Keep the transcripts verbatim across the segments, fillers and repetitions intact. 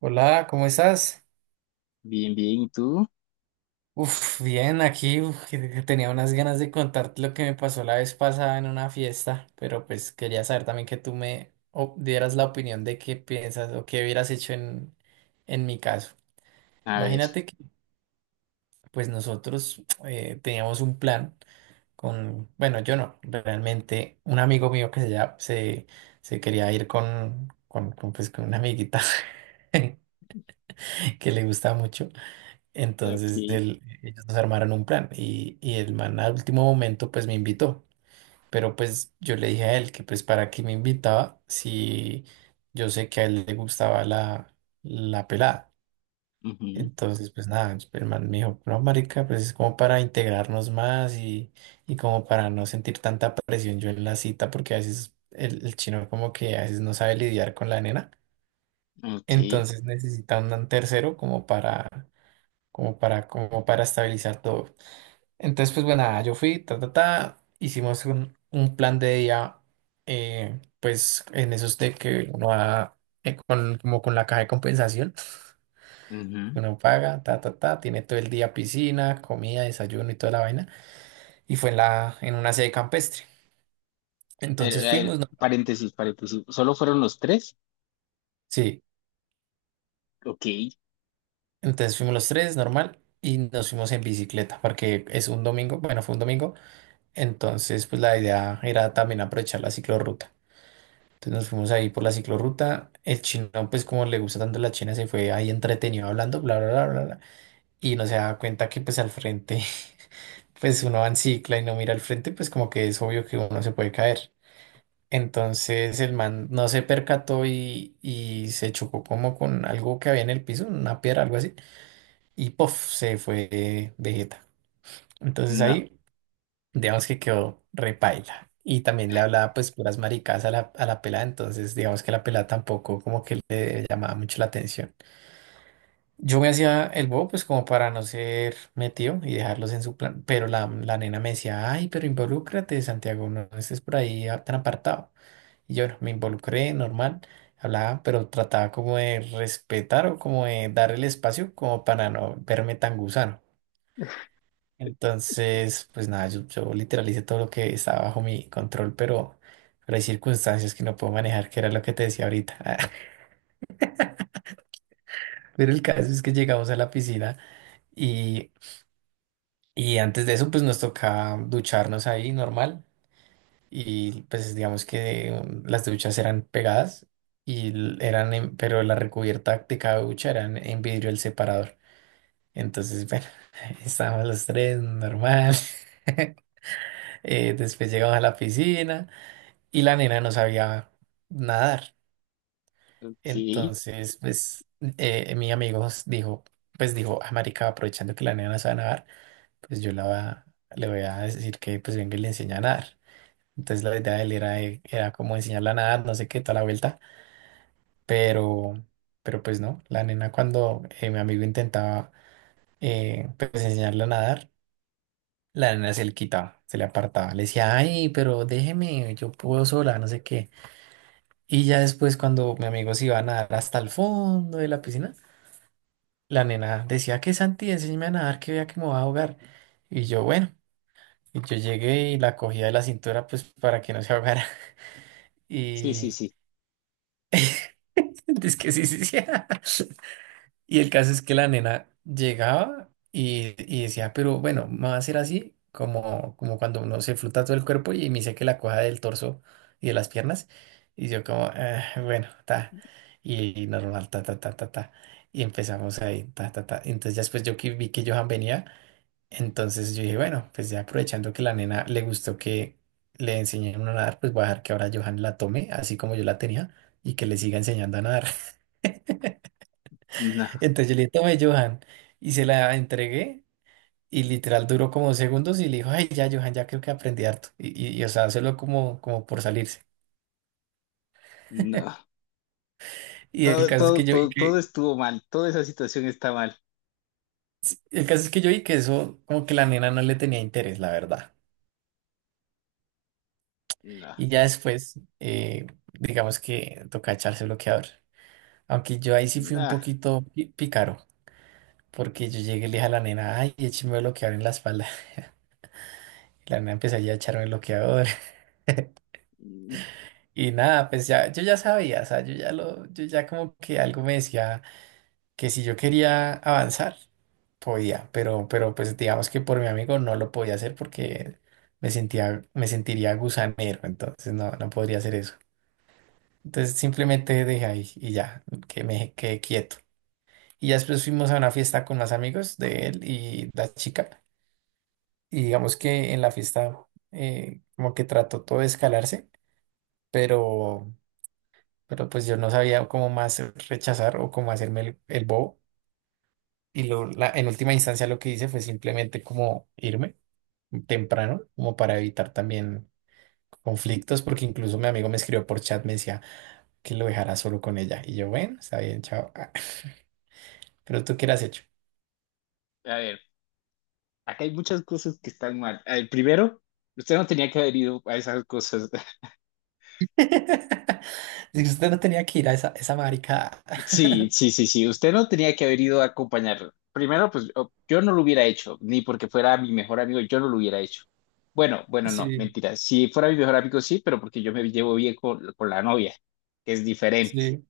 Hola, ¿cómo estás? Bien, bien, ¿y tú? Uf, bien, aquí uf, que- que tenía unas ganas de contarte lo que me pasó la vez pasada en una fiesta, pero pues quería saber también que tú me o- dieras la opinión de qué piensas o qué hubieras hecho en, en mi caso. A ver. Imagínate que pues nosotros eh, teníamos un plan con, bueno, yo no, realmente un amigo mío que se, llama- se, se quería ir con, con, con, pues, con una amiguita que le gusta mucho. Entonces ok. Él- ellos nos armaron un plan y, y el man al último momento pues me invitó, pero pues yo le dije a él que pues para qué me invitaba si yo sé que a él le gustaba la, la pelada. Ujú. Entonces pues nada, el man me dijo, no marica, pues es como para integrarnos más y, y como para no sentir tanta presión yo en la cita porque a veces el, el chino como que a veces no sabe lidiar con la nena, Ok, entonces necesita un tercero como para como para, como para estabilizar todo. Entonces, pues bueno, nada yo fui, ta, ta, ta, hicimos un, un plan de día, eh, pues en esos de que uno va eh, con, como con la caja de compensación, ujú. uno paga, ta, ta, ta, tiene todo el día piscina, comida, desayuno y toda la vaina, y fue en la, en una sede campestre. A ver, Entonces a ver, fuimos, ¿no? paréntesis, paréntesis. ¿Solo fueron los tres? Sí, Ok. entonces fuimos los tres, normal, y nos fuimos en bicicleta, porque es un domingo, bueno, fue un domingo, entonces pues la idea era también aprovechar la ciclorruta. Entonces nos fuimos ahí por la ciclorruta. El chino, pues como le gusta tanto la China, se fue ahí entretenido hablando, bla, bla, bla, bla, bla. Y no se da cuenta que pues al frente, pues uno va en cicla y no mira al frente, pues como que es obvio que uno se puede caer. Entonces el man no se percató y, y se chocó como con algo que había en el piso, una piedra, algo así. Y puff, se fue de jeta. Entonces No, ahí digamos que quedó repaila. Y también le hablaba pues puras maricas a la, a la pelada, entonces digamos que la pelada tampoco como que le llamaba mucho la atención. Yo me hacía el bobo pues como para no ser metido y dejarlos en su plan, pero la, la nena me decía, ay, pero involúcrate, Santiago, no estés por ahí a- tan apartado. Y yo no, me involucré, normal, hablaba, pero trataba como de respetar o como de dar el espacio como para no verme tan gusano. Entonces, pues nada, yo, yo literal hice todo lo que estaba bajo mi control, pero, pero hay circunstancias que no puedo manejar, que era lo que te decía ahorita. Pero el caso es que llegamos a la piscina y, y antes de eso, pues nos tocaba ducharnos ahí normal. Y pues digamos que um, las duchas eran pegadas, y l- eran en- pero la recubierta de cada ducha era en en vidrio el separador. Entonces, bueno, estábamos los tres normal. Eh, después llegamos a la piscina y la nena no sabía nadar. ok, sí, Entonces, pues, eh, mi amigo dijo, pues dijo, ah, marica, aprovechando que la nena no sabe nadar, pues yo la, va- le voy a decir que pues venga y le enseña a nadar. Entonces la idea de él era, eh, era como enseñarla a nadar, no sé qué, toda la vuelta, pero, pero pues no, la nena cuando eh, mi amigo intentaba eh, pues enseñarla a nadar, la nena se le quitaba, se le apartaba, le decía, ay, pero déjeme, yo puedo sola, no sé qué. Y ya después, cuando mi amigo se iba a nadar hasta el fondo de la piscina, la nena decía que Santi, enséñame a nadar, que vea que me voy a ahogar. Y yo, bueno, y yo llegué y la cogía de la cintura, pues para que no se ahogara. sí, Y sí. es que sí, sí, sí. Y el caso es que la nena llegaba y, y decía, pero bueno, me va a hacer así, como, como cuando uno se fluta todo el cuerpo y me dice que la coja del torso y de las piernas. Y yo como, "Ah, bueno, ta. Y normal, ta, ta, ta, ta, ta. Y empezamos ahí, ta, ta, ta. Entonces ya después yo que vi que Johan venía, entonces yo dije, bueno, pues ya aprovechando que la nena le gustó que le enseñé a nadar, pues voy a dejar que ahora Johan la tome, así como yo la tenía, y que le siga enseñando a nadar. No, Entonces yo le dije, tome, Johan. Y se la entregué y literal duró como segundos y le dijo, ay, ya, Johan, ya creo que aprendí harto. Y, y, y, o sea, solo como, como por salirse. no. Y el Todo, caso es todo, que yo vi todo, todo que, estuvo mal, toda esa situación está mal. el caso es que yo vi que eso, como que la nena no le tenía interés, la verdad. No, Y ya después, eh, digamos que toca echarse bloqueador. Aunque yo ahí sí fui un no. poquito pi- pícaro, porque yo llegué y le dije a la nena, ay, écheme bloqueador en la espalda. La nena empezó ya a echarme bloqueador. Mm. Y nada, pues ya, yo ya sabía, o sea, yo ya lo, yo ya como que algo me decía que si yo quería avanzar, podía, pero, pero pues digamos que por mi amigo no lo podía hacer porque me sentía, me sentiría gusanero, entonces no, no podría hacer eso. Entonces simplemente dejé ahí y ya, que me quedé quieto. Y ya después fuimos a una fiesta con más amigos de él y la chica, y digamos que en la fiesta eh, como que trató todo de escalarse, pero pero pues yo no sabía cómo más rechazar o cómo hacerme el, el bobo. Y lo, la, en última instancia lo que hice fue simplemente como irme temprano, como para evitar también conflictos, porque incluso mi amigo me escribió por chat, me decía que lo dejara solo con ella. Y yo, bueno, está bien, chao. Ah, pero tú qué le has hecho. A ver, acá hay muchas cosas que están mal. A ver, primero, usted no tenía que haber ido a esas cosas. Si usted no tenía que ir a esa, esa maricada. Sí, sí, sí, sí. Usted no tenía que haber ido a acompañarlo. Primero, pues o- yo no lo hubiera hecho, ni porque fuera mi mejor amigo, yo no lo hubiera hecho. Bueno, bueno, no, Sí, mentira. Si fuera mi mejor amigo, sí, pero porque yo me llevo bien con, con la novia, que es diferente. sí,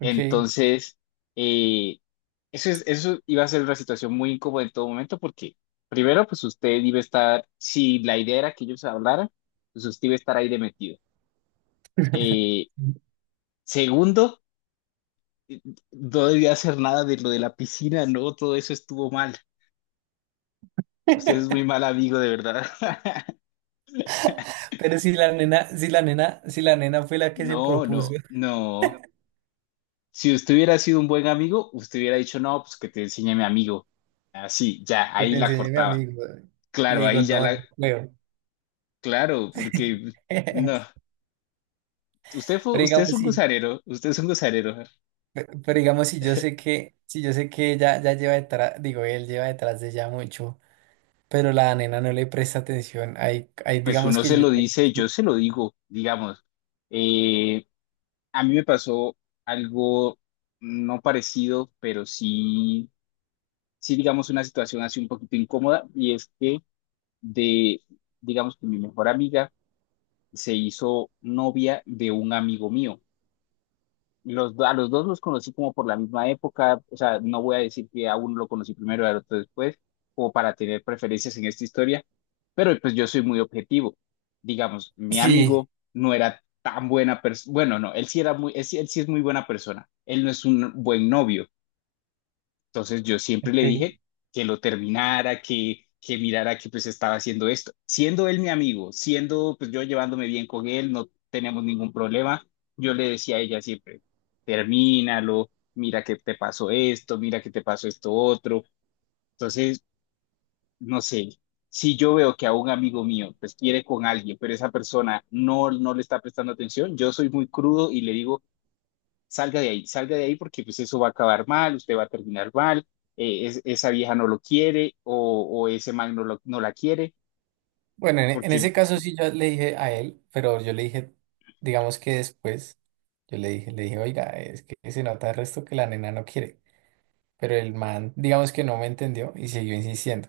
ok. Entonces, eh, eso es, eso iba a ser una situación muy incómoda en todo momento, porque primero, pues usted iba a estar, si la idea era que ellos hablaran, pues usted iba a estar ahí de metido. Eh, segundo, no debía hacer nada de lo de la piscina, no, todo eso estuvo mal. Usted es muy mal amigo, de verdad. Pero si la nena, si la nena, si la nena fue la que se No, propuso. no, no. Si usted hubiera sido un buen amigo, usted hubiera dicho, no, pues que te enseñe a mi amigo. Así, ya, Que ahí te la enseñé mi cortaba. amigo. Le Claro, digo, ahí ya no, la, yo juego. claro, porque no. Usted fue, Pero usted es digamos un si, gozarero, usted es un gozarero. pero digamos si yo sé que, si yo sé que ella ya lleva detrás, digo, él lleva detrás de ella mucho, pero la nena no le presta atención. Ahí, ahí Pues digamos uno que se yo ya lo le... dice, yo se lo digo, digamos. Eh, a mí me pasó algo no parecido, pero sí sí, digamos, una situación así un poquito incómoda y es que de, digamos que mi mejor amiga se hizo novia de un amigo mío. Los, do- a los dos los conocí como por la misma época, o sea, no voy a decir que a uno lo conocí primero y al otro después, como para tener preferencias en esta historia, pero pues yo soy muy objetivo. Digamos, mi Sí, amigo no era tan buena persona, bueno, no, él sí era muy, él sí él sí es muy buena persona, él no es un buen novio. Entonces yo siempre le ok. dije que lo terminara, que, que mirara que pues estaba haciendo esto. Siendo él mi amigo, siendo pues yo llevándome bien con él, no tenemos ningún problema, yo le decía a ella siempre, termínalo, mira que te pasó esto, mira que te pasó esto otro. Entonces, no sé, si yo veo que a un amigo mío pues quiere con alguien, pero esa persona no, no le está prestando atención, yo soy muy crudo y le digo, salga de ahí, salga de ahí porque pues eso va a acabar mal, usted va a terminar mal, eh, es- esa vieja no lo quiere o, o ese man no, lo- no la quiere, Bueno, en, en porque, ese caso sí yo le dije a él, pero yo le dije, digamos que después, yo le dije, le dije, oiga, es que se nota el resto que la nena no quiere. Pero el man, digamos que no me entendió y siguió insistiendo.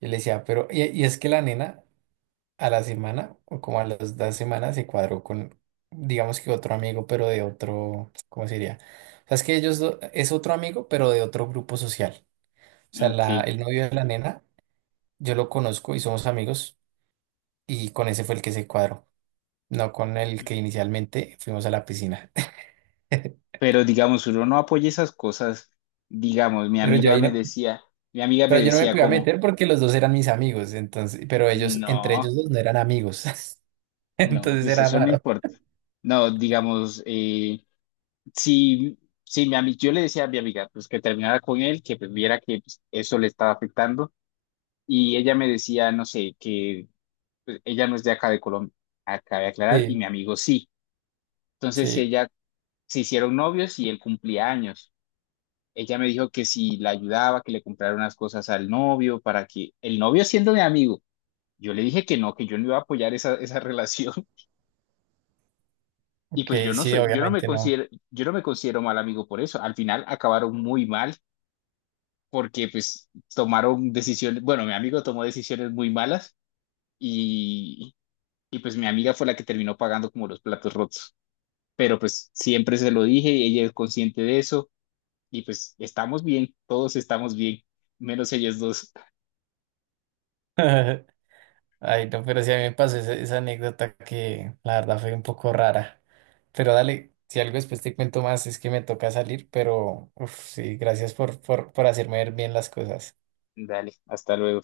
Yo le decía, pero, y, y es que la nena a la semana, o como a las dos semanas, se cuadró con, digamos que otro amigo, pero de otro, ¿cómo se diría? O sea, es que ellos, do- es otro amigo, pero de otro grupo social. O sea, la, ok, el novio de la nena, yo lo conozco y somos amigos, y con ese fue el que se cuadró, no con el que inicialmente fuimos a la piscina. pero digamos, uno no apoya esas cosas, digamos, mi Pero yo amiga ahí me no, decía, mi amiga me pero yo no me decía podía como, meter porque los dos eran mis amigos, entonces, pero ellos, entre no, ellos dos no eran amigos, no, entonces pues era eso no raro. importa, no, digamos, eh, si... si mi ami- yo le decía a mi amiga pues que terminara con él, que pues, viera que pues, eso le estaba afectando, y ella me decía, no sé, que pues, ella no es de acá de Colombia, acá de aclarar, y Sí, mi amigo sí. Entonces sí. ella se hicieron novios y él cumplía años. Ella me dijo que si la ayudaba, que le comprara unas cosas al novio para que el novio siendo mi amigo, yo le dije que no, que yo no iba a apoyar esa, esa relación. Y pues yo Que no sí, soy, yo no me obviamente no. considero, yo no me considero mal amigo por eso. Al final acabaron muy mal porque pues tomaron decisiones, bueno, mi amigo tomó decisiones muy malas y, y pues mi amiga fue la que terminó pagando como los platos rotos. Pero pues siempre se lo dije y ella es consciente de eso y pues estamos bien, todos estamos bien, menos ellos dos. Ay, no, pero sí a mí me pasó esa, esa anécdota que la verdad fue un poco rara. Pero dale, si algo después te cuento más, es que me toca salir, pero uf, sí, gracias por, por, por hacerme ver bien las cosas. Dale, hasta luego.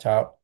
Chao.